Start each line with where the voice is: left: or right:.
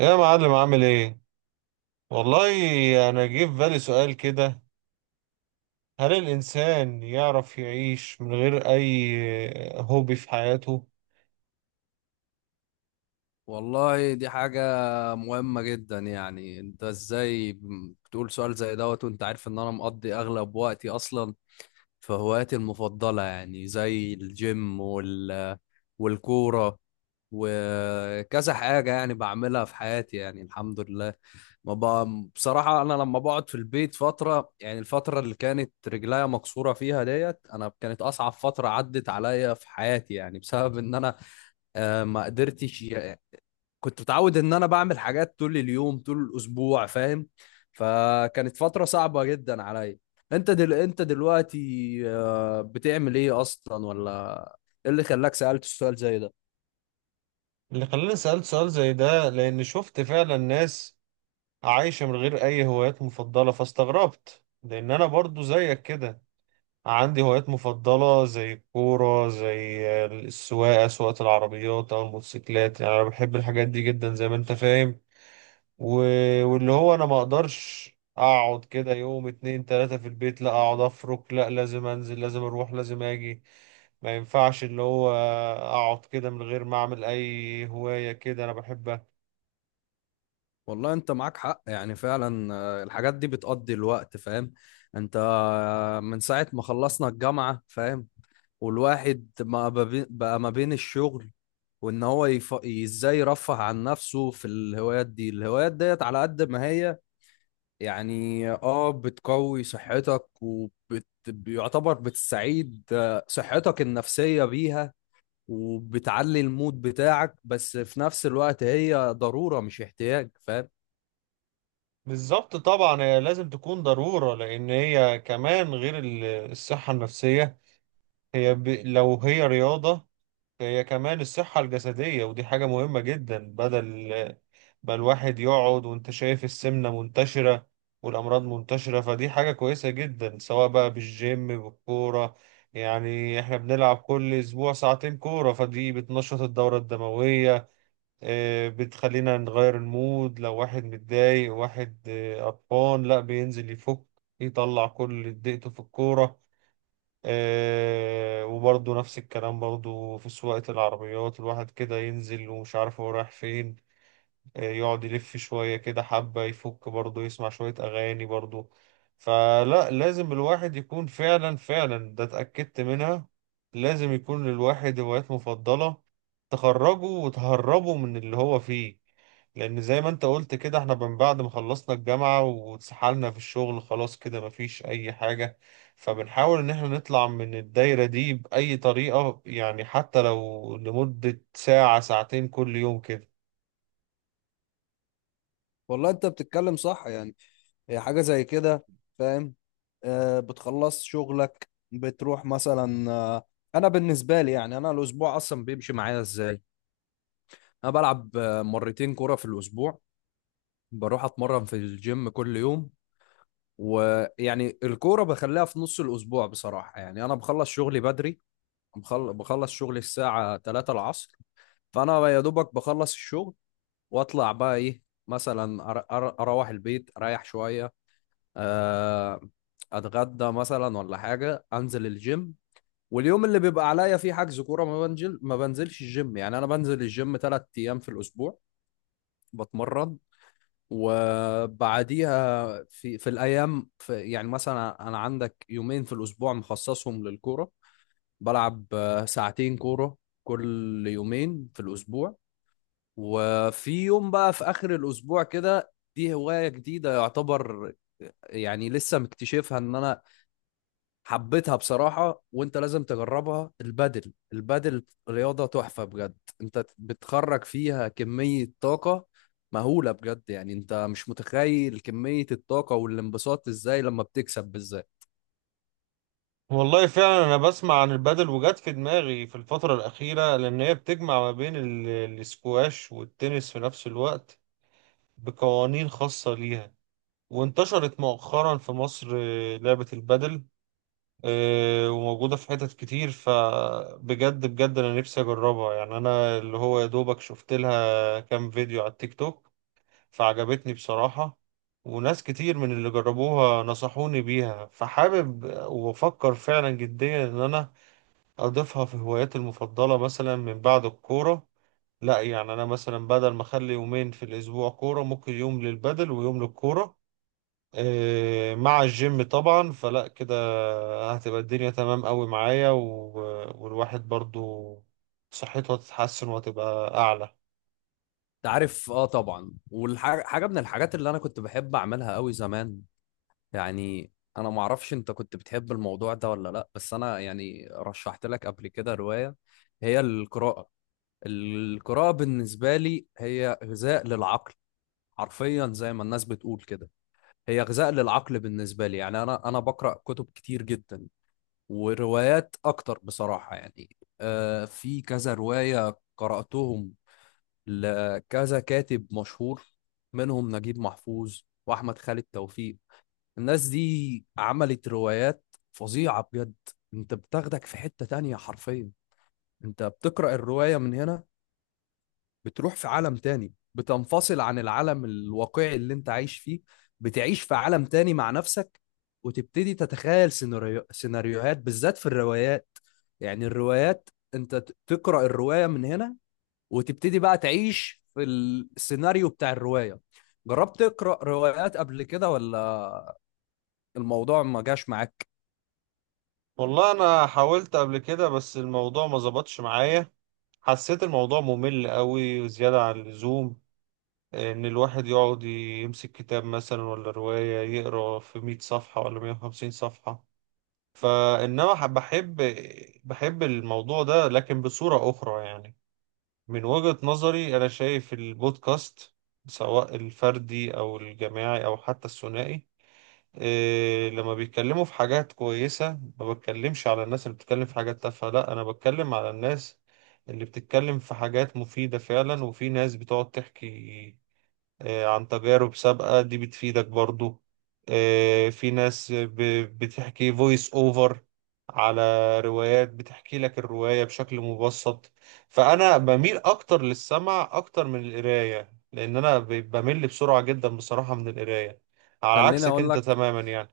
right: يا معلم عامل ايه؟ والله انا جه في بالي سؤال كده. هل الانسان يعرف يعيش من غير اي هوبي في حياته؟
left: والله دي حاجة مهمة جدا. يعني انت ازاي بتقول سؤال زي دوت وانت عارف ان انا مقضي اغلب وقتي اصلا في هواياتي المفضلة، يعني زي الجيم والكورة وكذا حاجة يعني بعملها في حياتي، يعني الحمد لله. ما ب... بصراحة أنا لما بقعد في البيت فترة، يعني الفترة اللي كانت رجليا مكسورة فيها ديت أنا، كانت أصعب فترة عدت عليا في حياتي، يعني بسبب إن أنا ما قدرتش. كنت متعود ان انا بعمل حاجات طول اليوم طول الاسبوع، فاهم؟ فكانت فترة صعبة جدا عليا. انت دلوقتي بتعمل ايه اصلا؟ ولا ايه اللي خلاك سألت السؤال زي ده؟
right: اللي خلاني سألت سؤال زي ده لان شفت فعلا ناس عايشة من غير اي هوايات مفضلة، فاستغربت لان انا برضو زيك كده عندي هوايات مفضلة زي الكورة، زي السواقة، سواقة العربيات او الموتوسيكلات. يعني انا بحب الحاجات دي جدا زي ما انت فاهم. واللي هو انا ما اقدرش اقعد كده يوم اتنين تلاتة في البيت، لا اقعد افرك، لا لازم انزل، لازم اروح، لازم اجي. ما ينفعش اللي هو اقعد كده من غير ما اعمل اي هواية كده انا بحبها.
left: والله انت معاك حق يعني فعلا، الحاجات دي بتقضي الوقت، فاهم؟ انت من ساعة ما خلصنا الجامعة، فاهم؟ والواحد ما ببي- بقى ما بين الشغل ازاي يرفه عن نفسه في الهوايات دي. الهوايات ديت على قد ما هي يعني اه بتقوي صحتك، وبيعتبر بتستعيد صحتك النفسية بيها، وبتعلي المود بتاعك، بس في نفس الوقت هي ضرورة مش احتياج، فاهم؟
right: بالظبط طبعا، هي لازم تكون ضرورة، لان هي كمان غير الصحة النفسية، هي ب... لو هي رياضة هي كمان الصحة الجسدية، ودي حاجة مهمة جدا بدل بقى الواحد يقعد. وانت شايف السمنة منتشرة والأمراض منتشرة، فدي حاجة كويسة جدا سواء بقى بالجيم بالكورة. يعني احنا بنلعب كل أسبوع ساعتين كورة، فدي بتنشط الدورة الدموية، بتخلينا نغير المود. لو واحد متضايق، واحد قرفان، لا بينزل يفك يطلع كل اللي اتضايقته في الكورة. وبرضه نفس الكلام برضه في سواقة العربيات، الواحد كده ينزل ومش عارف هو رايح فين، يقعد يلف شوية كده حبة يفك، برضه يسمع شوية أغاني برضه. فلا، لازم الواحد يكون فعلا، فعلا ده اتأكدت منها، لازم يكون للواحد هوايات مفضلة تخرجه وتهربه من اللي هو فيه. لأن زي ما انت قلت كده، احنا من بعد ما خلصنا الجامعة واتسحلنا في الشغل خلاص كده مفيش أي حاجة، فبنحاول إن احنا نطلع من الدايرة دي بأي طريقة، يعني حتى لو لمدة ساعة ساعتين كل يوم كده.
left: والله انت بتتكلم صح يعني، هي حاجة زي كده، فاهم؟ آه، بتخلص شغلك بتروح مثلا آه، انا بالنسبة لي يعني، انا الاسبوع اصلا بيمشي معايا ازاي؟ انا بلعب مرتين كرة في الاسبوع، بروح اتمرن في الجيم كل يوم. ويعني الكورة بخليها في نص الأسبوع. بصراحة يعني أنا بخلص شغلي بدري، بخلص شغلي الساعة 3 العصر، فأنا يا دوبك بخلص الشغل وأطلع بقى إيه، مثلا أروح البيت أريح شوية، آه، أتغدى مثلا ولا حاجة، أنزل الجيم. واليوم اللي بيبقى عليا فيه حجز كورة ما بنزلش الجيم. يعني أنا بنزل الجيم 3 أيام في الأسبوع بتمرن، وبعديها في الايام في، يعني مثلا انا عندك 2 يوم في الاسبوع مخصصهم للكوره، بلعب 2 ساعة كوره كل 2 يوم في الاسبوع. وفي يوم بقى في اخر الاسبوع كده، دي هوايه جديده يعتبر، يعني لسه مكتشفها ان انا حبيتها بصراحة، وانت لازم تجربها. البادل، البادل رياضة تحفة بجد، انت بتخرج فيها كمية طاقة مهولة بجد. يعني انت مش متخيل كمية الطاقة والانبساط ازاي لما بتكسب بالذات.
right: والله فعلا انا بسمع عن البادل، وجات في دماغي في الفترة الأخيرة لأن هي بتجمع ما بين الاسكواش والتنس في نفس الوقت بقوانين خاصة ليها، وانتشرت مؤخرا في مصر لعبة البادل، وموجودة في حتت كتير. فبجد بجد أنا نفسي أجربها، يعني أنا اللي هو يا دوبك شفت لها كام فيديو على التيك توك فعجبتني بصراحة، وناس كتير من اللي جربوها نصحوني بيها، فحابب وأفكر فعلا جديا إن أنا أضيفها في هواياتي المفضلة مثلا من بعد الكورة. لا يعني أنا مثلا بدل ما أخلي يومين في الأسبوع كورة، ممكن يوم للبدل ويوم للكورة، مع الجيم طبعا. فلا كده هتبقى الدنيا تمام قوي معايا، والواحد برضو صحته هتتحسن وهتبقى أعلى.
left: انت عارف اه طبعا، والحاجة من الحاجات اللي انا كنت بحب اعملها قوي زمان يعني، انا معرفش انت كنت بتحب الموضوع ده ولا لا، بس انا يعني رشحت لك قبل كده رواية، هي القراءة. القراءة بالنسبة لي هي غذاء للعقل، حرفيا زي ما الناس بتقول كده، هي غذاء للعقل. بالنسبة لي يعني، أنا بقرأ كتب كتير جدا وروايات أكتر بصراحة. يعني آه، في كذا رواية قرأتهم لكذا كاتب مشهور، منهم نجيب محفوظ وأحمد خالد توفيق. الناس دي عملت روايات فظيعة بجد. أنت بتاخدك في حتة تانية حرفيا، أنت بتقرأ الرواية من هنا، بتروح في عالم تاني، بتنفصل عن العالم الواقعي اللي انت عايش فيه، بتعيش في عالم تاني مع نفسك، وتبتدي تتخيل سيناريوهات، بالذات في الروايات. يعني الروايات انت تقرأ الرواية من هنا، وتبتدي بقى تعيش في السيناريو بتاع الرواية. جربت تقرأ روايات قبل كده ولا الموضوع ما جاش معاك؟
right: والله أنا حاولت قبل كده بس الموضوع ما ظبطش معايا، حسيت الموضوع ممل قوي وزيادة عن اللزوم ان الواحد يقعد يمسك كتاب مثلا ولا رواية يقرا في 100 صفحة ولا 150 صفحة. فانما بحب الموضوع ده لكن بصورة اخرى. يعني من وجهة نظري انا شايف البودكاست، سواء الفردي او الجماعي او حتى الثنائي، إيه لما بيتكلموا في حاجات كويسة. ما بتكلمش على الناس اللي بتتكلم في حاجات تافهة، لا انا بتكلم على الناس اللي بتتكلم في حاجات مفيدة فعلا. وفي ناس بتقعد تحكي عن تجارب سابقة، دي بتفيدك برضو. في ناس بتحكي فويس اوفر على روايات، بتحكي لك الرواية بشكل مبسط. فأنا بميل أكتر للسمع أكتر من القراية، لأن أنا بمل بسرعة جدا بصراحة من القراية، على
left: خليني
right: عكسك
left: اقول
right: أنت
left: لك
right: تماما يعني.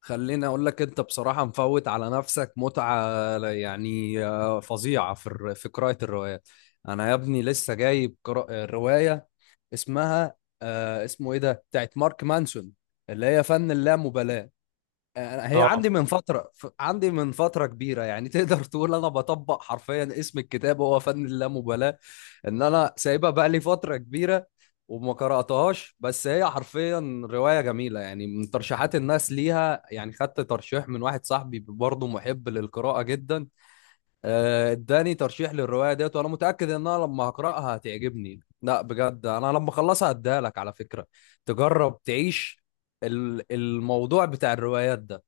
left: خليني اقول لك، انت بصراحه مفوت على نفسك متعه يعني فظيعه في في قراءه الروايات. انا يا ابني لسه جايب روايه، اسمها آه، اسمه ايه ده بتاعت مارك مانسون، اللي هي فن اللامبالاه. هي عندي
right: آه
left: من فتره، عندي من فتره كبيره يعني. تقدر تقول انا بطبق حرفيا اسم الكتاب، هو فن اللامبالاه، ان انا سايبها بقى لي فتره كبيره وما قراتهاش. بس هي حرفيا روايه جميله يعني، من ترشيحات الناس ليها، يعني خدت ترشيح من واحد صاحبي برضه محب للقراءه جدا، اداني ترشيح للروايه ديت، وانا متاكد ان انا لما هقراها هتعجبني. لا بجد، انا لما اخلصها هديها لك على فكره، تجرب تعيش الموضوع بتاع الروايات ده.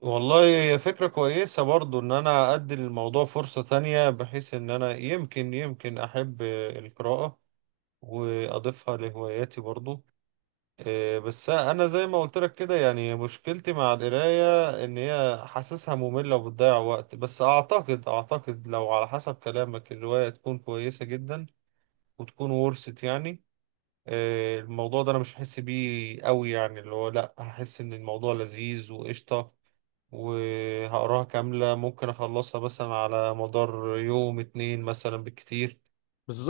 right: والله فكرة كويسة برضو إن أنا أدي للموضوع فرصة تانية، بحيث إن أنا يمكن يمكن أحب القراءة وأضيفها لهواياتي برضو. إيه، بس انا زي ما قلت لك كده يعني مشكلتي مع القرايه ان هي حاسسها ممله وبتضيع وقت. بس اعتقد اعتقد لو على حسب كلامك الروايه تكون كويسه جدا وتكون ورثت يعني إيه، الموضوع ده انا مش هحس بيه قوي. يعني اللي هو لا، هحس ان الموضوع لذيذ وقشطه وهقراها كاملة، ممكن أخلصها مثلا على مدار يوم اتنين مثلا بالكتير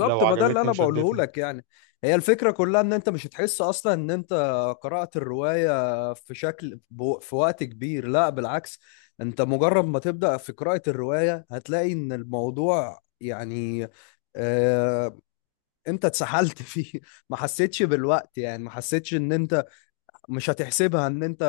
right: لو
left: ما ده اللي
right: عجبتني
left: انا بقوله
right: وشدتني.
left: لك يعني، هي الفكره كلها ان انت مش هتحس اصلا ان انت قرات الروايه في شكل في وقت كبير. لا بالعكس، انت مجرد ما تبدا في قراءه الروايه هتلاقي ان الموضوع يعني آه، انت اتسحلت فيه، ما حسيتش بالوقت. يعني ما حسيتش ان انت مش هتحسبها ان انت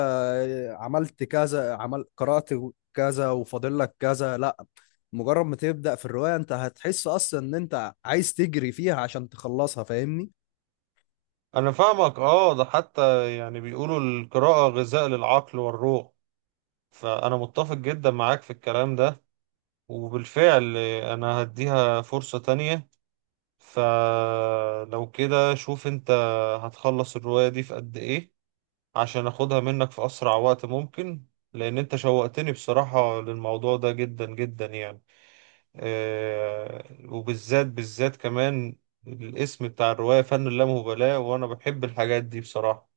left: عملت كذا، عمل قرأت كذا وفاضل لك كذا. لا مجرد ما تبدأ في الرواية انت هتحس اصلا ان انت عايز تجري فيها عشان تخلصها، فاهمني؟
right: انا فاهمك اه، ده حتى يعني بيقولوا القراءة غذاء للعقل والروح، فانا متفق جدا معاك في الكلام ده، وبالفعل انا هديها فرصة تانية. فلو كده شوف انت هتخلص الرواية دي في قد ايه عشان اخدها منك في اسرع وقت ممكن، لان انت شوقتني بصراحة للموضوع ده جدا جدا يعني. وبالذات بالذات كمان الاسم بتاع الرواية فن اللامبالاة، وانا بحب الحاجات دي بصراحة.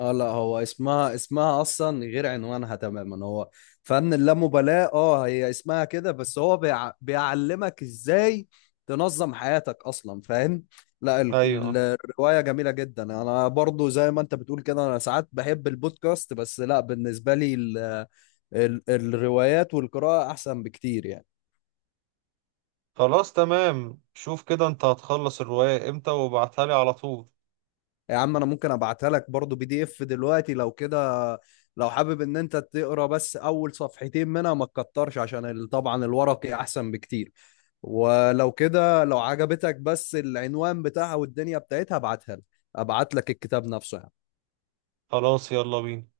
left: اه لا، هو اسمها، اسمها اصلا غير عنوانها تماما. هو فن اللامبالاة، اه هي اسمها كده، بس هو بيعلمك ازاي تنظم حياتك اصلا، فاهم؟ لا
right: ايوه
left: الرواية جميلة جدا. انا برضو زي ما انت بتقول كده، انا ساعات بحب البودكاست، بس لا بالنسبة لي الروايات والقراءة احسن بكتير يعني.
right: خلاص تمام، شوف كده انت هتخلص الرواية امتى وابعتها لي على طول.
left: يا عم انا ممكن ابعتها لك برضو PDF دلوقتي لو كده، لو حابب ان انت تقرا بس اول 2 صفحة منها ما تكترش، عشان طبعا الورقي احسن بكتير. ولو كده لو عجبتك بس العنوان بتاعها والدنيا بتاعتها، ابعتها لك، ابعت لك الكتاب نفسه يعني.
right: خلاص يلا بينا.